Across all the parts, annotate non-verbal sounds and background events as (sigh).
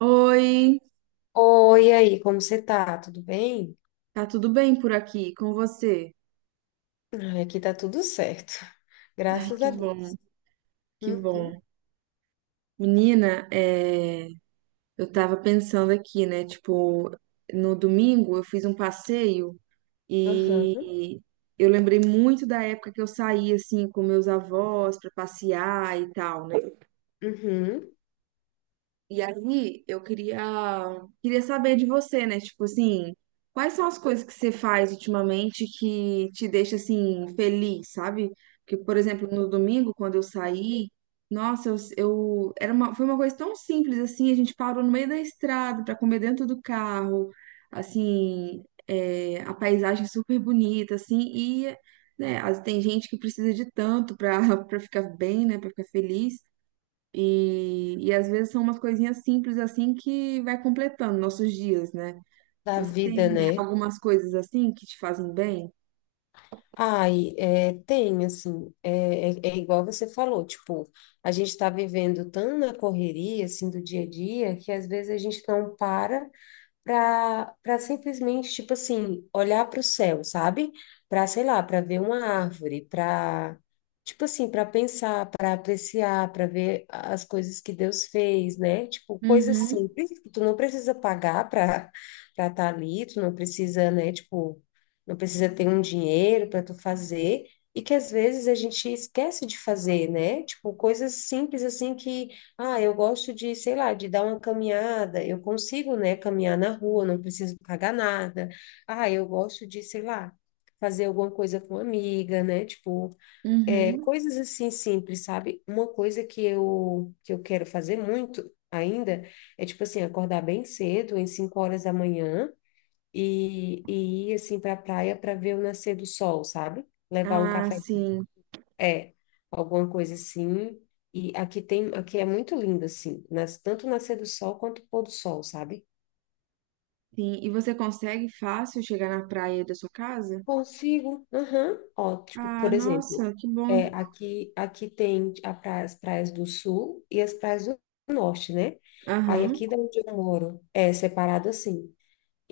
Oi, Oi, e aí, como você tá? Tudo bem? tá tudo bem por aqui com você? Ai, aqui tá tudo certo, (laughs) Ai, graças que a bom, Deus. que Uhum, bom. Menina, eu tava pensando aqui, né? Tipo, no domingo eu fiz um passeio aham, e eu lembrei muito da época que eu saía assim com meus avós pra passear e tal, né? uhum. E aí, queria saber de você, né? Tipo assim, quais são as coisas que você faz ultimamente que te deixa assim feliz, sabe? Porque, por exemplo, no domingo, quando eu saí, nossa, era uma, foi uma coisa tão simples assim, a gente parou no meio da estrada para comer dentro do carro, assim, é, a paisagem é super bonita, assim, e né, as- tem gente que precisa de tanto para (laughs) para ficar bem, né, para ficar feliz. E às vezes são umas coisinhas simples assim que vai completando nossos dias, né? Da Você vida, tem né? algumas coisas assim que te fazem bem? Ai, é, tem, assim, igual você falou, tipo, a gente tá vivendo tão na correria, assim, do dia a dia, que às vezes a gente não para para simplesmente, tipo assim, olhar para o céu, sabe? Para, sei lá, para ver uma árvore, para, tipo assim, para pensar, para apreciar, para ver as coisas que Deus fez, né? Tipo, coisas Uhum, simples, que tu não precisa pagar para estar ali, tu não precisa, né? Tipo, não precisa ter um dinheiro para tu fazer. E que às vezes a gente esquece de fazer, né? Tipo, coisas simples assim que ah, eu gosto de, sei lá, de dar uma caminhada. Eu consigo, né, caminhar na rua, não preciso pagar nada. Ah, eu gosto de, sei lá, fazer alguma coisa com amiga, né? Tipo, uhum. coisas assim simples, sabe? Uma coisa que eu quero fazer muito ainda é tipo assim, acordar bem cedo, em 5h da manhã e ir assim para a praia para ver o nascer do sol, sabe? Levar um Ah, café, sim, é, alguma coisa assim. E aqui tem, aqui é muito lindo, assim, nas, tanto nascer do sol quanto pôr do sol, sabe? sim. E você consegue fácil chegar na praia da sua casa? Consigo, aham. Ó, tipo, Ah, por exemplo, nossa, que bom. aqui tem as praias do sul e as praias do norte, né? Aí Aham. aqui da onde eu moro é separado assim.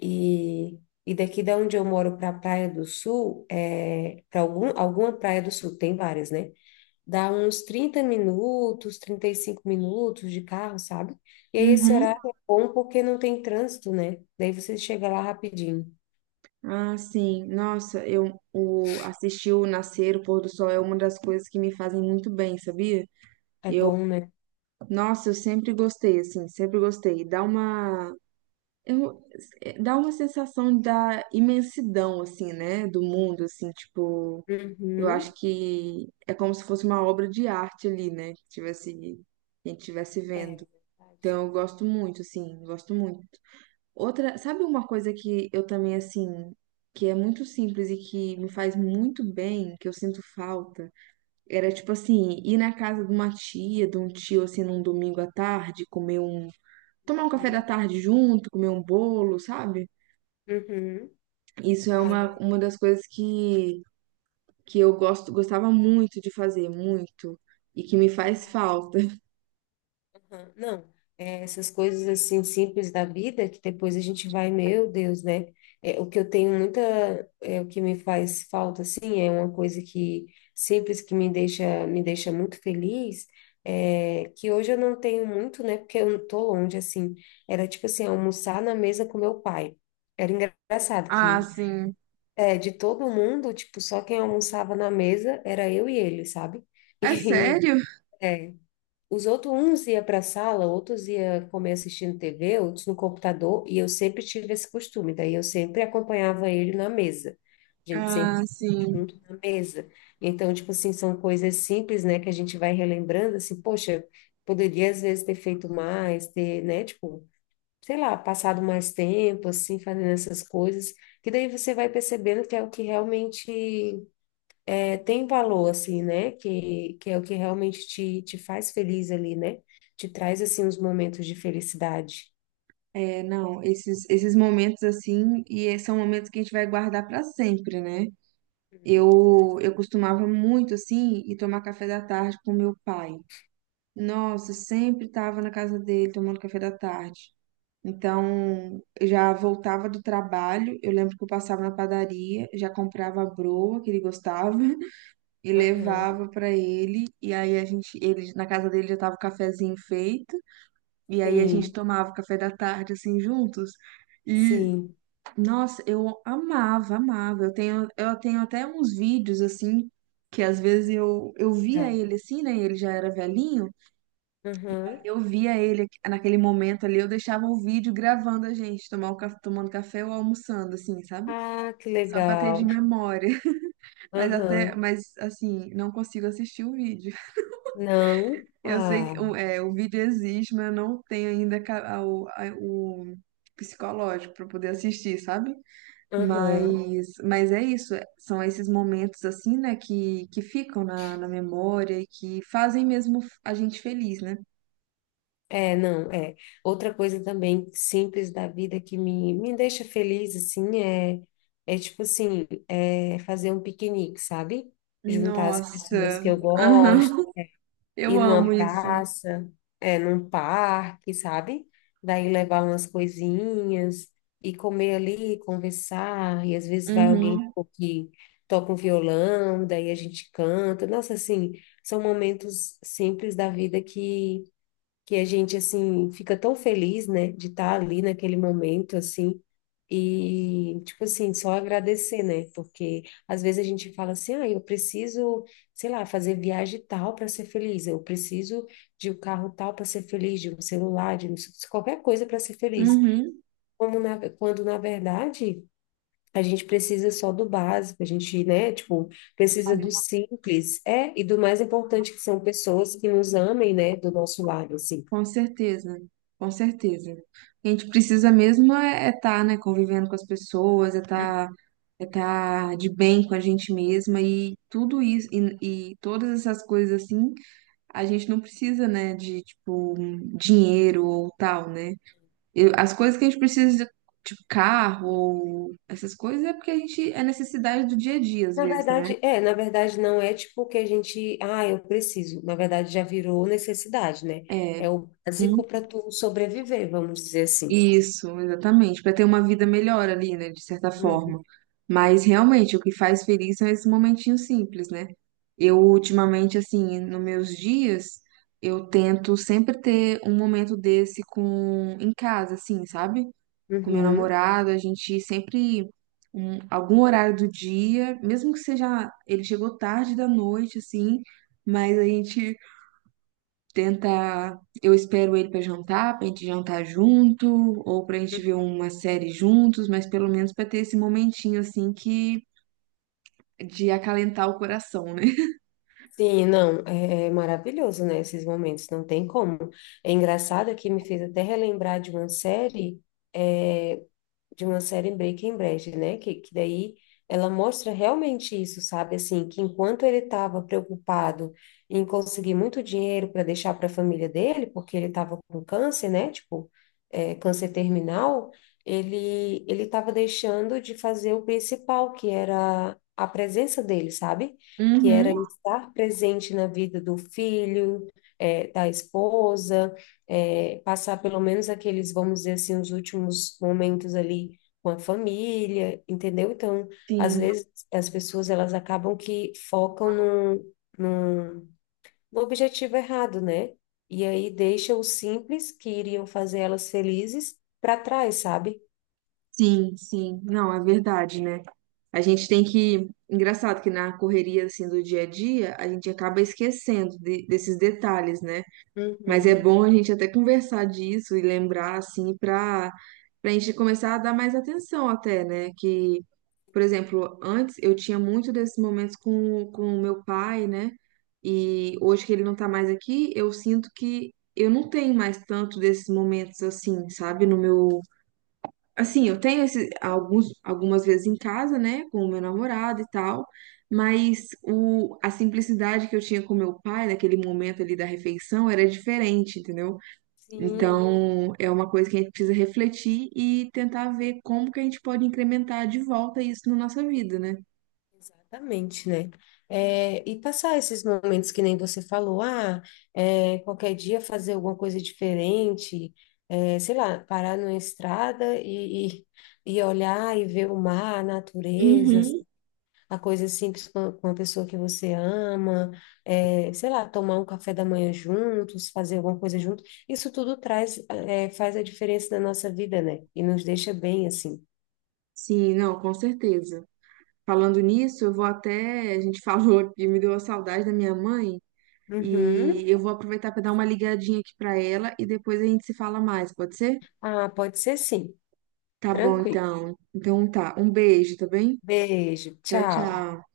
E, e daqui da onde eu moro para a Praia do Sul, é, para algum, alguma praia do sul, tem várias, né? Dá uns 30 minutos, 35 minutos de carro, sabe? E aí esse Uhum. horário é bom porque não tem trânsito, né? Daí você chega lá rapidinho. Ah, sim. Nossa, eu o, assistir o nascer, o pôr do sol é uma das coisas que me fazem muito bem, sabia? É Eu, bom, né? nossa, eu sempre gostei, assim, sempre gostei. Dá uma, eu, é, dá uma sensação da imensidão, assim, né, do mundo, assim, tipo, eu acho Uhum. que é como se fosse uma obra de arte ali, né, que tivesse, que a gente estivesse É vendo. verdade. Então, eu gosto muito, assim, gosto muito. Outra, sabe uma coisa que eu também, assim, que é muito simples e que me faz muito bem, que eu sinto falta? Era, tipo assim, ir na casa de uma tia, de um tio, assim, num domingo à tarde, comer um. Tomar um café da Uhum. tarde junto, comer um bolo, sabe? Uhum. Isso é Ai, é. uma das coisas que eu gosto, gostava muito de fazer, muito, e que me faz Ah, falta. aham, não, é, essas coisas assim simples da vida que depois a gente vai, meu Deus, né? É, o que eu tenho muita, o que me faz falta assim é uma coisa que simples que me deixa muito feliz, que hoje eu não tenho muito, né? Porque eu não tô longe assim. Era tipo assim almoçar na mesa com meu pai. Era engraçado Ah, que sim. De todo mundo, tipo, só quem almoçava na mesa era eu e ele, sabe? É (laughs) E sério? é, os outros, uns ia para a sala, outros ia comer assistindo TV, outros no computador, e eu sempre tive esse costume, daí eu sempre acompanhava ele na mesa. A gente sempre Ah, comia sim. junto na mesa. Então, tipo assim, são coisas simples, né, que a gente vai relembrando, assim, poxa, poderia às vezes ter feito mais, ter, né, tipo, sei lá, passado mais tempo, assim, fazendo essas coisas, que daí você vai percebendo que é o que realmente tem valor, assim, né? Que é o que realmente te, te faz feliz ali, né? Te traz, assim, os momentos de felicidade. É, não, esses momentos assim, e é- são momentos que a gente vai guardar pra sempre, né? Eu costumava muito assim ir tomar café da tarde com meu pai. Nossa, sempre estava na casa dele tomando café da tarde. Então, eu já voltava do trabalho, eu lembro que eu passava na padaria, já comprava a broa que ele gostava (laughs) e Uhum. levava para ele, e aí a gente, ele, na casa dele já tava o cafezinho feito, e aí a gente Sim, tomava o café da tarde assim juntos. sim. Nossa, eu amava, amava. Eu tenho até uns vídeos assim que às vezes eu via Tá. ele assim, né? Ele já era velhinho. Aham. Eu via ele naquele momento ali, eu deixava o vídeo gravando a gente tomar o, caf- tomando café ou almoçando, assim, sabe? Ah, que Só pra ter de legal. memória. (laughs) Mas até, Aham. mas assim, não consigo assistir o vídeo. Não. Eu sei Ah, que o, é, o vídeo existe, mas eu não tenho ainda ca- a- o psicológico pra poder assistir, sabe? aham. Mas é isso, é- são esses momentos assim, né, que ficam na, na memória e que fazem mesmo a gente feliz, né? É, não, é. Outra coisa também simples da vida que me deixa feliz, assim, tipo assim, é fazer um piquenique, sabe? Juntar as pessoas Nossa, que eu aham. gosto (laughs) Eu ir amo numa isso. praça, é, num parque, sabe? Daí levar umas coisinhas e comer ali, conversar, e às vezes vai alguém Uhum, que toca um violão, daí a gente canta. Nossa, assim, são momentos simples da vida que a gente assim fica tão feliz, né, de estar ali naquele momento assim e tipo assim, só agradecer, né? Porque às vezes a gente fala assim: "Ah, eu preciso, sei lá, fazer viagem tal para ser feliz, eu preciso de um carro tal para ser feliz, de um celular, qualquer coisa para ser feliz". uhum, Quando na verdade a gente precisa só do básico, a gente, né, tipo, precisa sim, do simples, é, e do mais importante que são pessoas que nos amem, né, do nosso lado, assim. com certeza, com certeza. A gente precisa mesmo é estar, né, convivendo com as pessoas, é estar é tá de bem com a gente mesma e tudo isso, e todas essas coisas assim. A gente não precisa, né, de, tipo, dinheiro ou tal, né? Eu- as coisas que a gente precisa, tipo, carro ou essas coisas, é porque a gente é necessidade do dia a dia, às Na vezes, né? verdade, é, na verdade não é tipo que a gente, ah, eu preciso. Na verdade já virou necessidade, né? É. É o Hum. básico para tu sobreviver, vamos dizer assim. Isso, exatamente, para ter uma vida melhor ali, né, de certa Uhum. forma. Mas realmente o que faz feliz são esses momentinhos simples, né? Eu ultimamente, assim, nos meus dias, eu tento sempre ter um momento desse com em casa, assim, sabe? Com meu Uhum. namorado, a gente sempre, um- algum horário do dia, mesmo que seja, ele chegou tarde da noite, assim, mas a gente tenta, eu espero ele pra jantar, pra gente jantar junto, ou pra gente ver uma série juntos, mas pelo menos pra ter esse momentinho, assim, que, de acalentar o coração, né? Sim, não, é maravilhoso, né, esses momentos, não tem como. É engraçado que me fez até relembrar é, de uma série Breaking Bad, né? Que daí ela mostra realmente isso, sabe? Assim, que enquanto ele estava preocupado em conseguir muito dinheiro para deixar para a família dele, porque ele estava com câncer, né? Tipo, câncer terminal, ele estava deixando de fazer o principal, que era a presença dele, sabe? Que era Uhum, estar presente na vida do filho, da esposa, passar pelo menos aqueles, vamos dizer assim, os últimos momentos ali com a família, entendeu? Então, às sim. vezes as pessoas elas acabam que focam no objetivo errado, né? E aí deixa o simples que iriam fazer elas felizes para trás, sabe? Sim, sim. Não, é verdade, né? A gente tem que. Engraçado que na correria assim do dia a dia, a gente acaba esquecendo de- desses detalhes, né? Mas é Uhum. bom a gente até conversar disso e lembrar assim para a gente começar a dar mais atenção até, né? Que, por exemplo, antes eu tinha muito desses momentos com o meu pai, né? E hoje que ele não tá mais aqui, eu sinto que eu não tenho mais tanto desses momentos assim, sabe, no meu. Assim, eu tenho esse, algumas vezes em casa, né, com o meu namorado e tal, mas o, a simplicidade que eu tinha com meu pai naquele momento ali da refeição era diferente, entendeu? Sim. Então, é uma coisa que a gente precisa refletir e tentar ver como que a gente pode incrementar de volta isso na nossa vida, né? Exatamente, né? É, e passar esses momentos que nem você falou, ah, qualquer dia fazer alguma coisa diferente, sei lá, parar numa estrada e olhar e ver o mar, a natureza, Uhum. a coisa simples com a pessoa que você ama, sei lá, tomar um café da manhã juntos, fazer alguma coisa junto, isso tudo faz a diferença na nossa vida, né? E nos deixa bem assim. Sim, não, com certeza. Falando nisso, eu vou até. A gente (laughs) falou aqui, me deu a saudade da minha mãe. E Uhum. eu vou aproveitar para dar uma ligadinha aqui para ela e depois a gente se fala mais, pode ser? Ah, pode ser sim, Tá bom, tranquilo. então. Então tá. Um beijo, tá bem? Beijo, Tchau, tchau. tchau.